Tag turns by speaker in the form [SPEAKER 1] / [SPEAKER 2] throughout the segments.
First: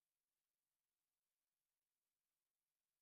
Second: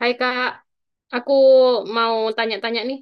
[SPEAKER 1] Hai Kak, aku mau tanya-tanya nih.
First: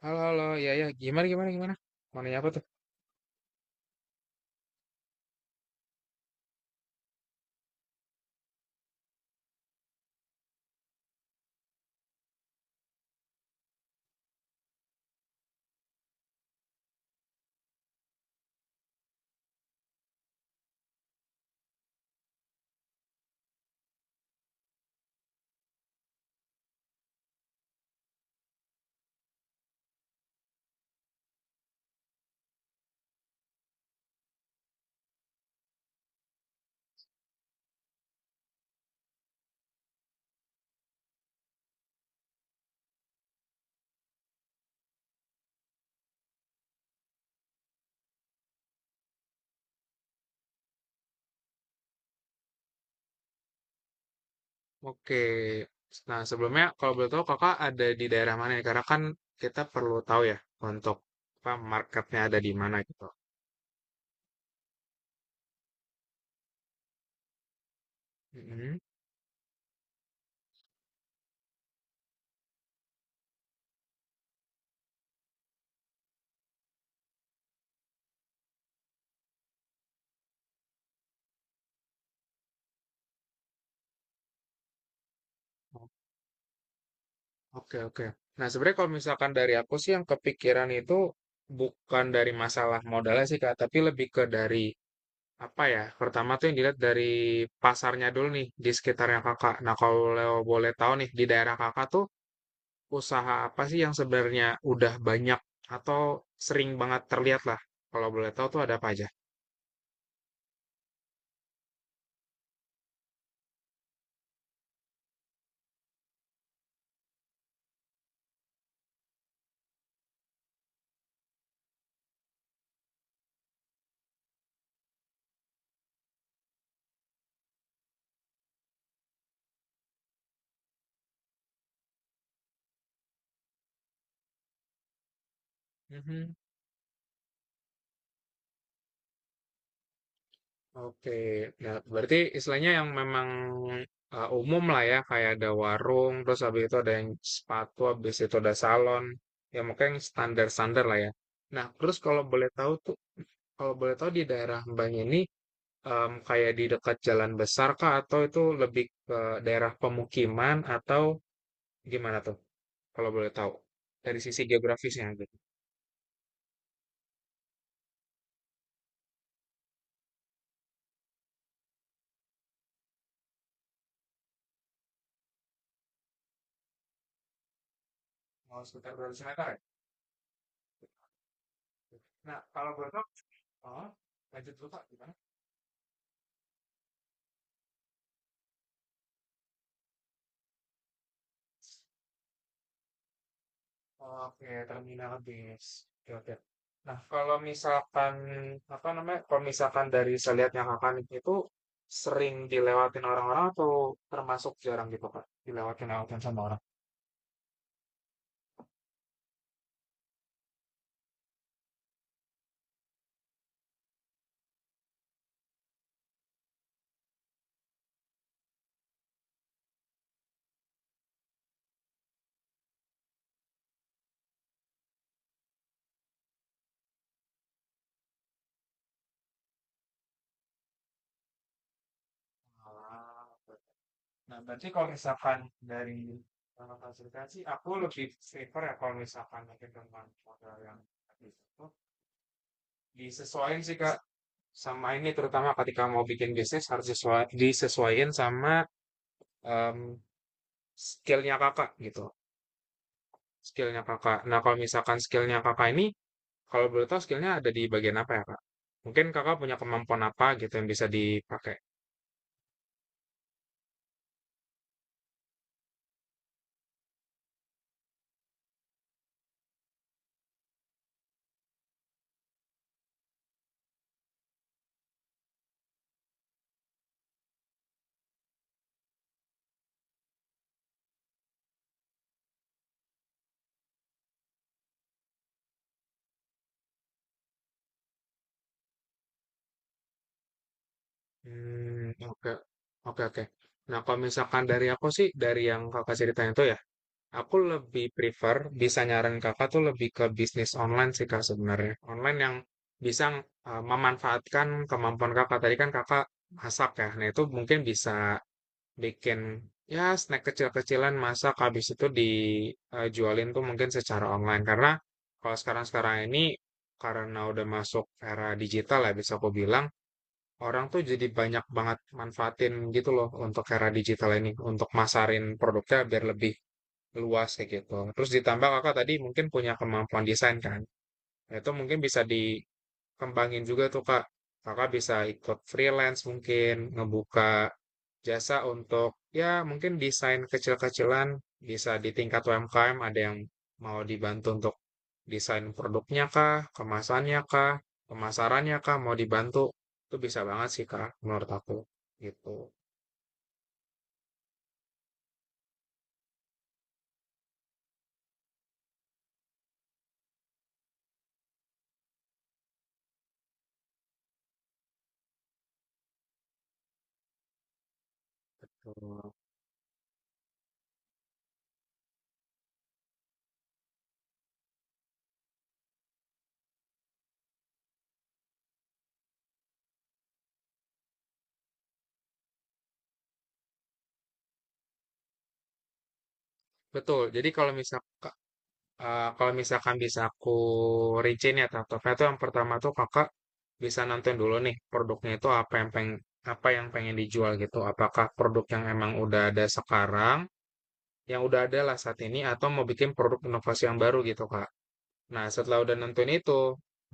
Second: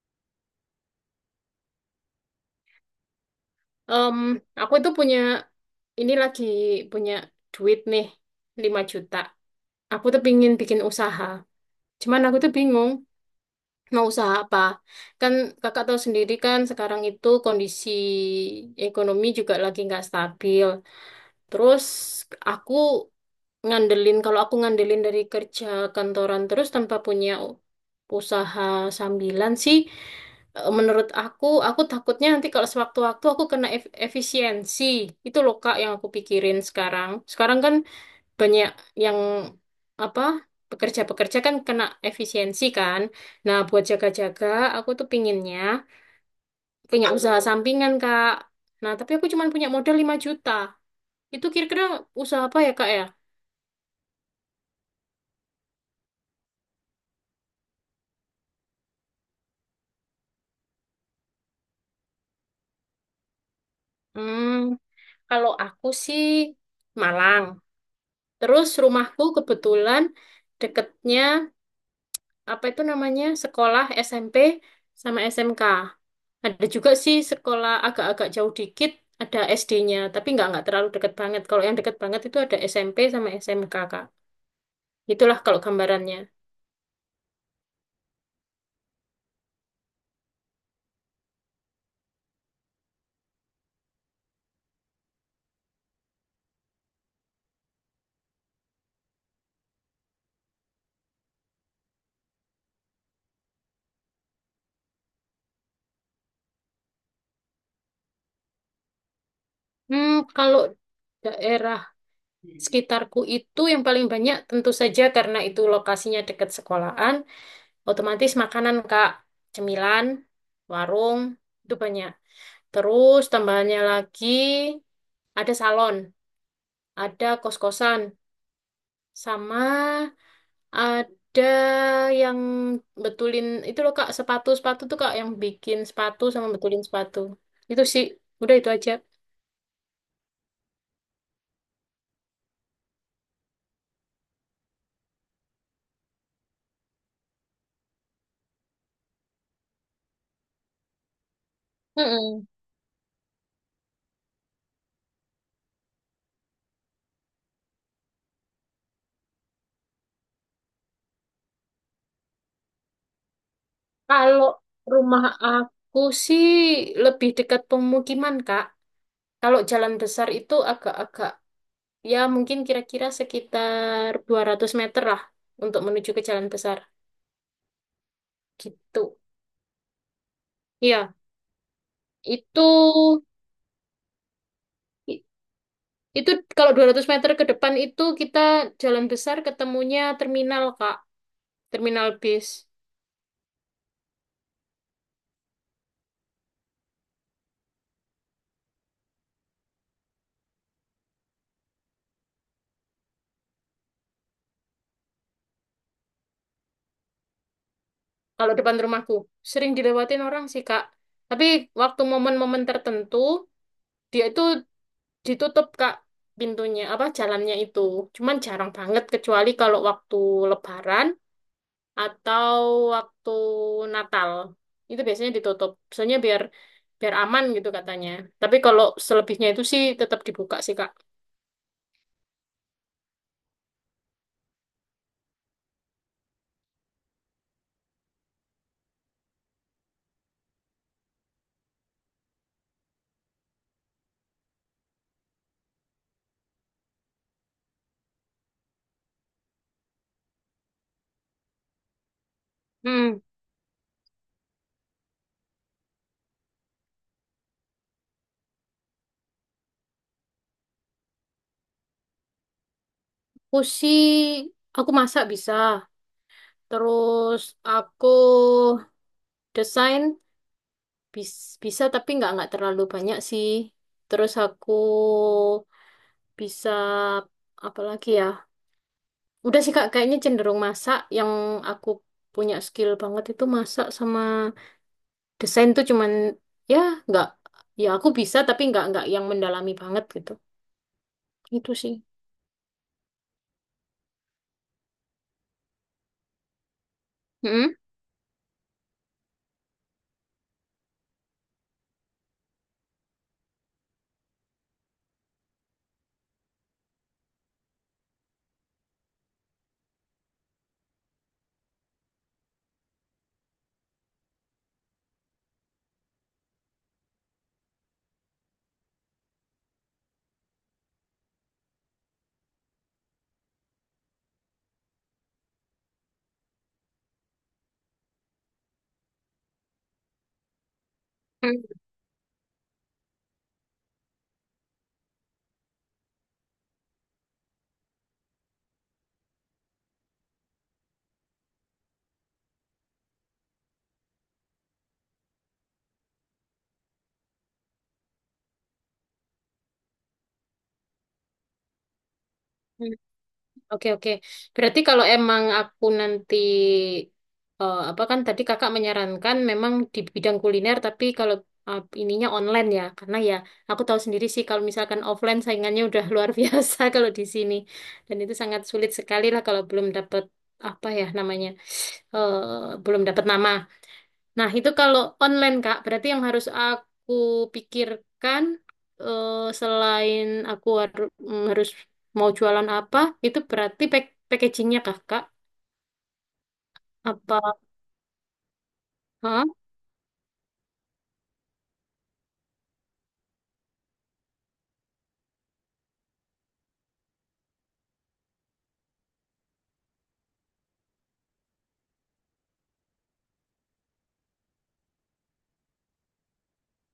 [SPEAKER 2] Halo, halo. Ya, ya. Gimana, gimana, gimana? Mau nanya apa tuh?
[SPEAKER 1] Em, aku itu punya, ini lagi punya duit nih, 5 juta. Aku tuh pingin bikin usaha. Cuman aku tuh bingung mau usaha apa. Kan kakak tahu sendiri kan sekarang itu kondisi ekonomi juga lagi nggak stabil. Terus aku ngandelin, kalau aku ngandelin dari kerja kantoran terus tanpa punya usaha sambilan sih. Menurut aku takutnya nanti kalau sewaktu-waktu aku kena efisiensi. Itu loh Kak yang aku pikirin sekarang. Sekarang kan banyak yang apa pekerja-pekerja kan kena efisiensi kan. Nah, buat jaga-jaga, aku tuh pinginnya punya usaha sampingan Kak. Nah, tapi aku cuma punya modal 5 juta. Itu kira-kira usaha apa ya Kak ya?
[SPEAKER 2] Oke. Nah, sebelumnya kalau boleh tahu kakak ada di daerah mana ya? Karena kan kita perlu tahu ya untuk apa marketnya ada di mana gitu.
[SPEAKER 1] Hmm, kalau aku sih Malang. Terus
[SPEAKER 2] Mhm.
[SPEAKER 1] rumahku kebetulan deketnya apa itu namanya sekolah SMP sama SMK. Ada juga sih sekolah agak-agak jauh dikit ada SD-nya, tapi nggak terlalu deket banget. Kalau yang deket banget itu ada SMP sama SMK, Kak. Itulah kalau gambarannya.
[SPEAKER 2] Oke, oke. Nah, sebenarnya kalau misalkan dari aku sih yang kepikiran itu bukan dari masalah modalnya sih Kak, tapi lebih ke dari apa ya? Pertama tuh yang dilihat dari pasarnya dulu nih di sekitarnya Kakak. Nah, kalau boleh tahu nih di daerah Kakak tuh usaha apa sih yang sebenarnya udah banyak atau sering banget terlihat lah? Kalau boleh tahu tuh ada apa aja?
[SPEAKER 1] Hmm, kalau daerah sekitarku itu yang paling banyak tentu saja karena itu lokasinya dekat sekolahan, otomatis makanan, Kak, cemilan, warung itu banyak. Terus tambahannya lagi ada salon, ada kos-kosan. Sama ada yang betulin itu loh Kak, sepatu-sepatu tuh Kak yang bikin sepatu
[SPEAKER 2] Mhm.
[SPEAKER 1] sama betulin sepatu. Itu sih, udah itu aja.
[SPEAKER 2] Oke, nah berarti istilahnya yang memang umum lah ya, kayak ada warung, terus habis itu ada yang sepatu, habis itu ada salon, ya makanya yang standar-standar lah ya. Nah, terus kalau
[SPEAKER 1] Mm-mm.
[SPEAKER 2] boleh tahu tuh, kalau boleh tahu di daerah Mbak ini kayak di dekat jalan besar kah atau itu lebih ke daerah pemukiman atau gimana tuh? Kalau boleh tahu dari
[SPEAKER 1] Kalau
[SPEAKER 2] sisi geografisnya
[SPEAKER 1] rumah
[SPEAKER 2] gitu.
[SPEAKER 1] aku sih lebih dekat pemukiman Kak. Kalau jalan besar itu agak-agak ya mungkin kira-kira sekitar 200 meter lah untuk menuju ke jalan besar
[SPEAKER 2] Oh, sekitar
[SPEAKER 1] gitu.
[SPEAKER 2] 200 meter ya?
[SPEAKER 1] Iya,
[SPEAKER 2] Nah,
[SPEAKER 1] itu
[SPEAKER 2] kalau boleh tahu, oh, lanjut dulu Pak, gimana?
[SPEAKER 1] Itu kalau 200 meter ke depan itu kita jalan besar ketemunya terminal, Kak. Terminal bis.
[SPEAKER 2] Oke, terminal bis. Oke, oke. Nah, kalau misalkan, apa namanya, kalau misalkan dari saya lihat yang akan itu sering dilewatin orang-orang atau termasuk jarang gitu, Pak? Dilewatin-lewatin sama orang.
[SPEAKER 1] Kalau depan rumahku. Sering dilewatin orang sih, Kak. Tapi waktu momen-momen tertentu, dia itu ditutup, Kak, pintunya, apa, jalannya itu. Cuman jarang banget, kecuali kalau waktu Lebaran atau waktu Natal. Itu biasanya ditutup. Soalnya biar biar aman gitu katanya. Tapi kalau selebihnya itu sih tetap dibuka sih, Kak.
[SPEAKER 2] Ah, oke. Nah, berarti kalau misalkan dari fasilitasi, aku lebih prefer ya kalau misalkan mungkin dengan modal yang habis itu, disesuaikan sih Kak sama ini terutama ketika mau bikin bisnis harus disesuaiin sama em, skillnya Kakak gitu.
[SPEAKER 1] Hmm.
[SPEAKER 2] Skillnya Kakak. Nah kalau misalkan skillnya Kakak ini kalau boleh tahu skillnya ada di bagian apa ya Kak? Mungkin Kakak punya kemampuan apa gitu yang bisa dipakai?
[SPEAKER 1] Aku aku masak bisa. Terus aku desain bisa tapi nggak terlalu banyak sih. Terus aku bisa apa lagi ya? Udah sih Kak, kayaknya cenderung masak. Yang aku punya skill banget itu masak sama desain tuh cuman ya nggak ya aku bisa tapi nggak yang mendalami banget gitu. Itu
[SPEAKER 2] Hmm,
[SPEAKER 1] sih.
[SPEAKER 2] oke, oke, oke. Nah, kalau misalkan dari aku sih, dari yang kakak ceritain itu ya, aku
[SPEAKER 1] Mm.
[SPEAKER 2] lebih prefer, bisa nyaran kakak tuh lebih ke bisnis online sih kak sebenarnya. Online yang bisa memanfaatkan kemampuan kakak. Tadi kan kakak masak ya, nah itu mungkin bisa bikin ya snack kecil-kecilan masak, habis itu dijualin tuh mungkin secara online. Karena kalau sekarang-sekarang ini, karena udah masuk era digital ya, bisa aku bilang, orang tuh jadi banyak banget manfaatin gitu loh untuk era digital ini, untuk masarin produknya biar lebih luas kayak gitu. Terus ditambah kakak tadi mungkin punya kemampuan desain kan. Nah, itu mungkin bisa dikembangin juga tuh kak. Kakak bisa ikut freelance mungkin, ngebuka jasa untuk ya mungkin desain kecil-kecilan bisa di tingkat UMKM ada yang mau dibantu untuk desain produknya kah, kemasannya kah, pemasarannya kah, mau dibantu. Itu bisa banget sih kak menurut aku gitu.
[SPEAKER 1] Oke, oke. Berarti kalau emang aku nanti apa kan tadi kakak menyarankan memang di bidang kuliner tapi kalau ininya online ya. Karena ya aku tahu sendiri sih kalau misalkan offline saingannya udah luar biasa kalau di sini. Dan itu sangat sulit sekali lah kalau belum dapat apa ya namanya belum dapat nama. Nah, itu kalau online, Kak, berarti yang harus aku pikirkan eh, selain aku haru- harus mau jualan apa, itu berarti packagingnya kak Kak?
[SPEAKER 2] Betul. Jadi
[SPEAKER 1] Apa?
[SPEAKER 2] kalau misal eh, kalau
[SPEAKER 1] Hah?
[SPEAKER 2] misalkan bisa aku rincin ya tahap-tahapnya tuh yang pertama tuh kakak bisa nonton dulu nih produknya itu apa yang pengen dijual gitu. Apakah produk yang emang udah ada sekarang, yang udah ada lah saat ini, atau mau bikin produk inovasi yang baru gitu kak. Nah, setelah udah nentuin itu,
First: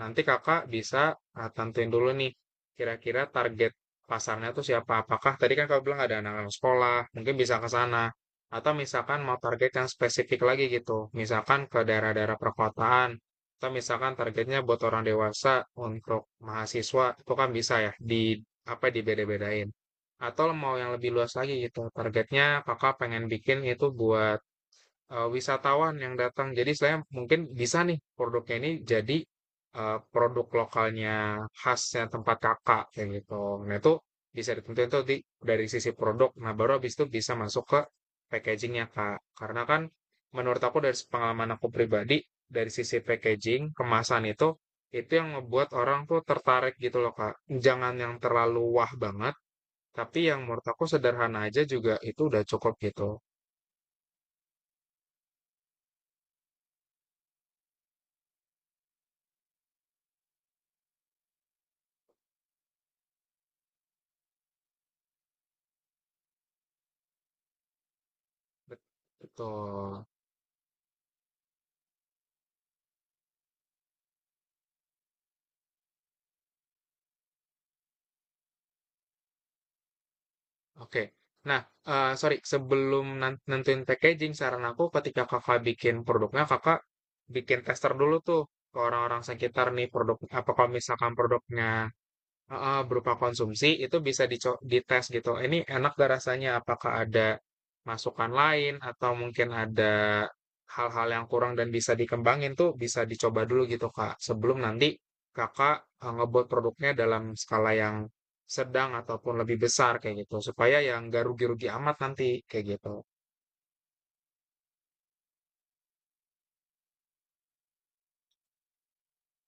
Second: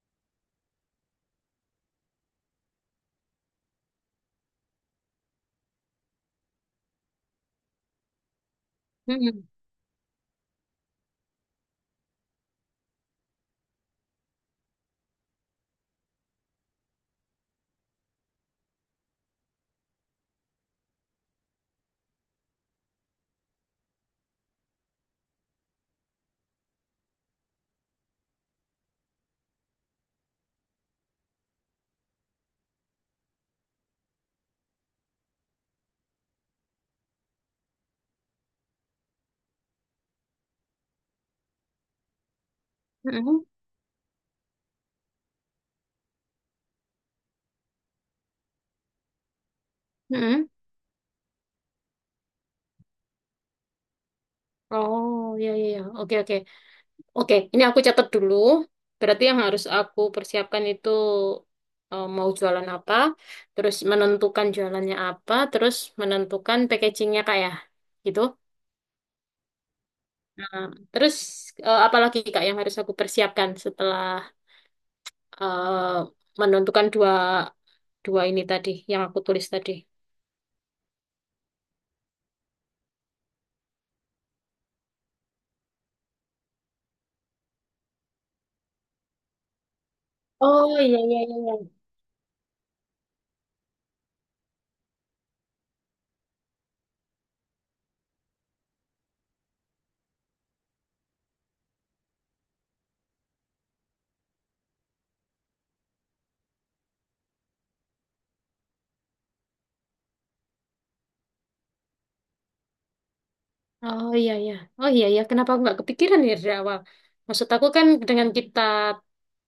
[SPEAKER 2] nanti kakak bisa tentuin dulu nih, kira-kira target pasarnya tuh siapa. Apakah tadi kan kakak bilang ada anak-anak sekolah, mungkin bisa ke sana. Atau misalkan mau
[SPEAKER 1] Mm-mm.
[SPEAKER 2] target yang spesifik lagi gitu, misalkan ke daerah-daerah perkotaan, atau misalkan targetnya buat orang dewasa untuk mahasiswa, itu kan bisa ya, di apa dibeda-bedain. Atau mau yang lebih luas lagi gitu, targetnya kakak pengen bikin itu buat wisatawan yang datang. Jadi saya mungkin bisa nih produknya ini jadi produk lokalnya khasnya tempat kakak kayak gitu. Nah itu bisa ditentuin tuh di, dari sisi produk. Nah baru habis itu bisa masuk ke packagingnya kak. Karena kan menurut aku dari pengalaman aku pribadi dari sisi
[SPEAKER 1] Mm-mm.
[SPEAKER 2] packaging kemasan itu yang ngebuat orang tuh tertarik gitu loh kak. Jangan yang terlalu wah banget, tapi yang
[SPEAKER 1] Mm-mm.
[SPEAKER 2] menurut aku sederhana aja juga itu udah cukup gitu.
[SPEAKER 1] Oh, ya, ya, ya. Oke, oke. Oke, ini aku catat dulu. Berarti yang harus aku persiapkan itu mau jualan apa, terus menentukan jualannya apa, terus menentukan packagingnya, Kak, ya? Gitu.
[SPEAKER 2] Bet- Betul.
[SPEAKER 1] Nah, terus apalagi Kak yang harus aku persiapkan setelah eh, menentukan dua dua ini tadi yang aku tulis tadi.
[SPEAKER 2] Oke. Nah, sori, sebelum nentuin packaging, saran aku ketika Kakak bikin produknya, Kakak bikin tester dulu tuh, ke orang-orang sekitar nih produk apa kalau
[SPEAKER 1] Oh, iya,
[SPEAKER 2] misalkan
[SPEAKER 1] iya, iya.
[SPEAKER 2] produknya
[SPEAKER 1] Iya.
[SPEAKER 2] heeh, berupa konsumsi itu bisa dites gitu. Ini enak gak rasanya? Apakah ada masukan lain atau mungkin ada hal-hal yang kurang dan bisa dikembangin tuh bisa dicoba dulu gitu Kak. Sebelum nanti Kakak ngebuat produknya dalam skala yang sedang ataupun lebih besar kayak gitu. Supaya yang gak rugi-rugi amat nanti kayak gitu.
[SPEAKER 1] Oh, iya, iya. Oh, iya, iya. Kenapa aku nggak kepikiran ya dari awal? Maksud aku kan dengan kita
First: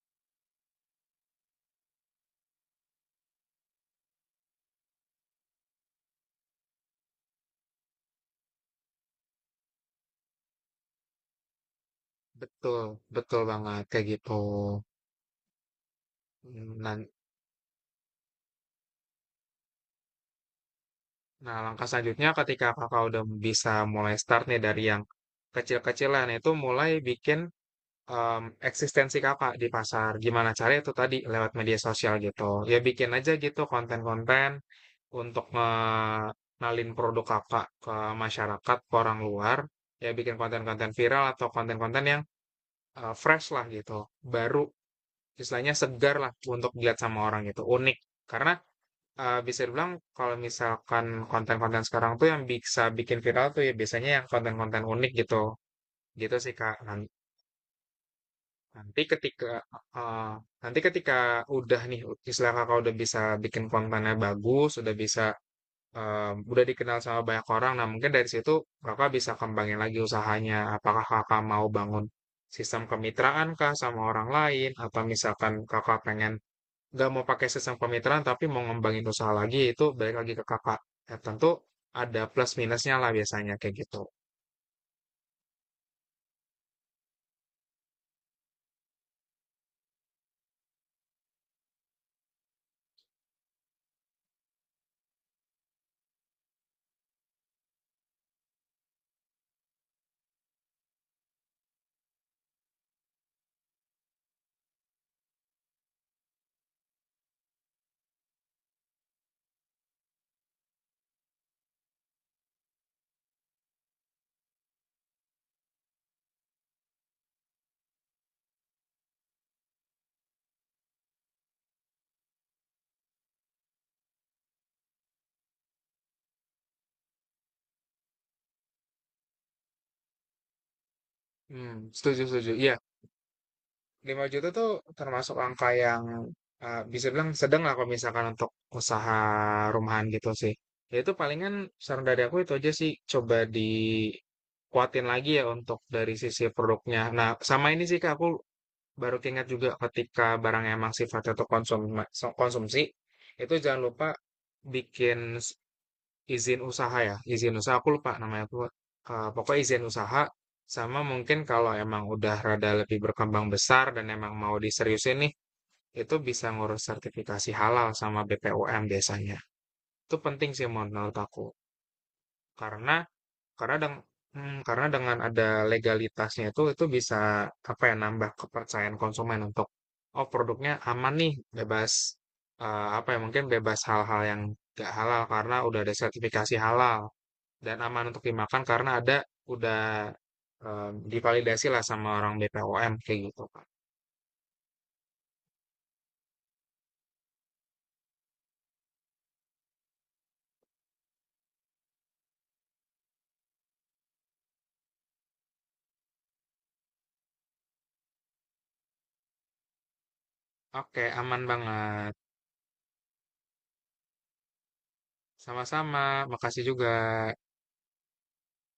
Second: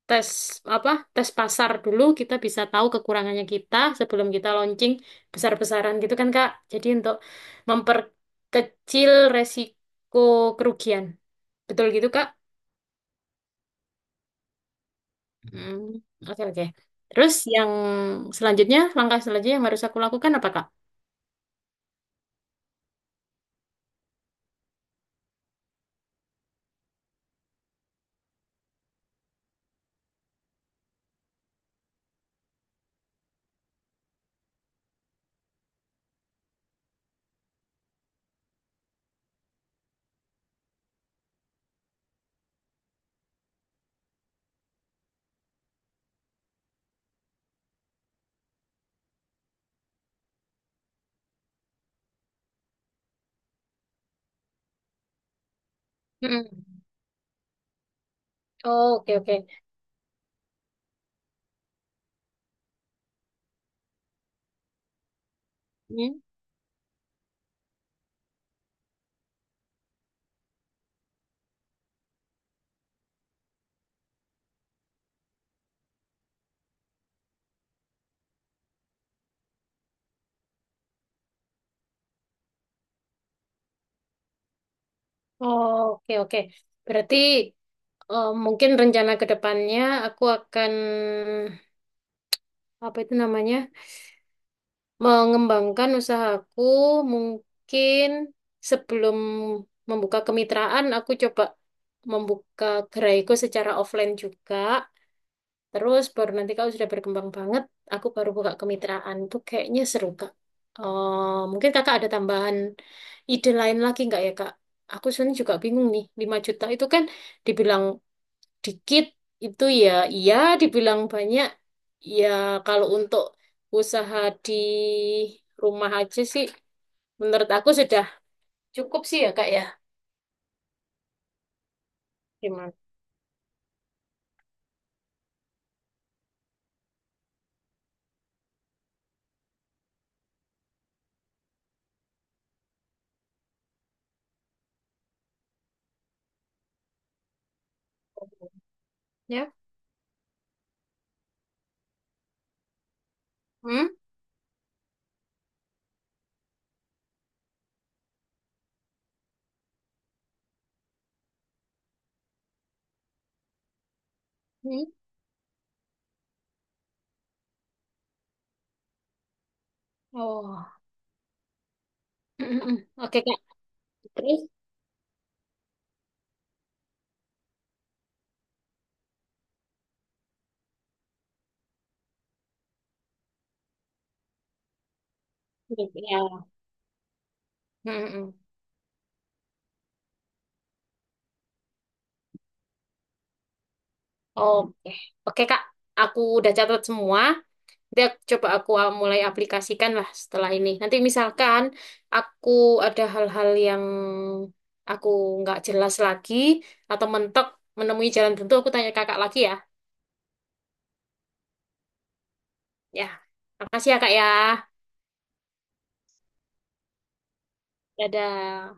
[SPEAKER 1] tes apa tes pasar dulu kita bisa tahu kekurangannya kita sebelum kita launching besar-besaran gitu kan Kak. Jadi untuk memperkecil resiko kerugian. Betul gitu Kak?
[SPEAKER 2] Betul, betul banget kayak gitu.
[SPEAKER 1] Hmm, oke, oke.
[SPEAKER 2] Hmm, nah,
[SPEAKER 1] Terus yang selanjutnya, langkah selanjutnya yang harus aku lakukan apa, Kak?
[SPEAKER 2] nah, langkah selanjutnya ketika kakak udah bisa mulai start nih dari yang kecil-kecilan itu mulai bikin em, eksistensi kakak di pasar. Gimana caranya itu tadi lewat media sosial gitu. Ya bikin aja gitu konten-konten untuk nalin produk kakak ke masyarakat, ke orang luar. Ya bikin konten-konten viral atau konten-konten yang fresh lah gitu. Baru istilahnya segar lah untuk dilihat sama orang gitu. Unik. Karena bisa dibilang kalau misalkan konten-konten sekarang tuh yang bisa bikin viral tuh ya biasanya yang konten-konten unik gitu, gitu sih Kak.
[SPEAKER 1] Mm-mm. Oh,
[SPEAKER 2] Nanti
[SPEAKER 1] oke, oke.
[SPEAKER 2] ketika heeh, nanti ketika udah nih istilah Kakak udah bisa bikin kontennya bagus, udah bisa,
[SPEAKER 1] Hmm?
[SPEAKER 2] udah dikenal sama banyak orang, nah mungkin dari situ Kakak bisa kembangin lagi usahanya. Apakah Kakak mau bangun sistem kemitraankah sama orang lain atau misalkan Kakak pengen nggak mau pakai sistem kemitraan tapi mau ngembangin usaha lagi itu balik lagi ke kakak. Ya, tentu ada plus minusnya lah biasanya kayak gitu.
[SPEAKER 1] Oh, oke, oke. Berarti mungkin rencana ke depannya aku akan, apa itu namanya, mengembangkan usahaku mungkin sebelum membuka kemitraan, aku coba membuka geraiku secara offline juga. Terus baru nanti kalau sudah berkembang banget, aku baru buka kemitraan. Itu kayaknya seru, Kak. Mungkin Kakak ada tambahan ide lain lagi nggak ya, Kak? Aku sebenarnya juga bingung nih, 5 juta itu kan dibilang dikit, itu ya iya, dibilang banyak, ya kalau untuk usaha di rumah aja sih, menurut aku sudah cukup sih ya, Kak ya.
[SPEAKER 2] Hmm, setuju setuju. Iya,
[SPEAKER 1] Gimana?
[SPEAKER 2] 5 juta tuh termasuk angka yang bisa bilang sedang lah kalau misalkan untuk usaha rumahan gitu sih. Ya itu palingan saran dari aku itu aja sih coba dikuatin lagi ya untuk dari sisi produknya. Nah, sama ini sih Kak, aku baru keingat
[SPEAKER 1] Ya?
[SPEAKER 2] juga ketika barang emang sifatnya tuh konsumsi, itu jangan
[SPEAKER 1] Hmm?
[SPEAKER 2] lupa bikin s- izin usaha ya. Izin usaha aku lupa namanya tuh. Eh, pokoknya izin usaha sama mungkin kalau emang udah rada lebih berkembang besar dan emang mau
[SPEAKER 1] Hmm?
[SPEAKER 2] diseriusin nih, itu bisa ngurus sertifikasi halal sama BPOM biasanya. Itu penting
[SPEAKER 1] Oh.
[SPEAKER 2] sih menurut aku. Karena
[SPEAKER 1] Oke, Kak.
[SPEAKER 2] karena deng
[SPEAKER 1] Terus?
[SPEAKER 2] karena dengan ada legalitasnya itu bisa, apa ya, nambah kepercayaan konsumen untuk, "Oh, produknya aman nih, bebas, apa ya, mungkin bebas hal-hal yang gak halal karena udah ada
[SPEAKER 1] Ya.
[SPEAKER 2] sertifikasi halal dan aman
[SPEAKER 1] Hmm.
[SPEAKER 2] untuk
[SPEAKER 1] Hmm.
[SPEAKER 2] dimakan karena ada udah, divalidasi lah sama orang BPOM," kayak gitu, pak.
[SPEAKER 1] Oke, Oke Kak, aku udah catat semua. Nanti coba aku mulai aplikasikan lah setelah ini. Nanti misalkan aku ada hal-hal yang aku nggak jelas lagi atau mentok menemui jalan tentu, aku tanya kakak lagi ya.
[SPEAKER 2] Oke, aman banget.
[SPEAKER 1] Ya, makasih ya Kak ya.
[SPEAKER 2] Sama-sama, makasih juga.
[SPEAKER 1] Dadah.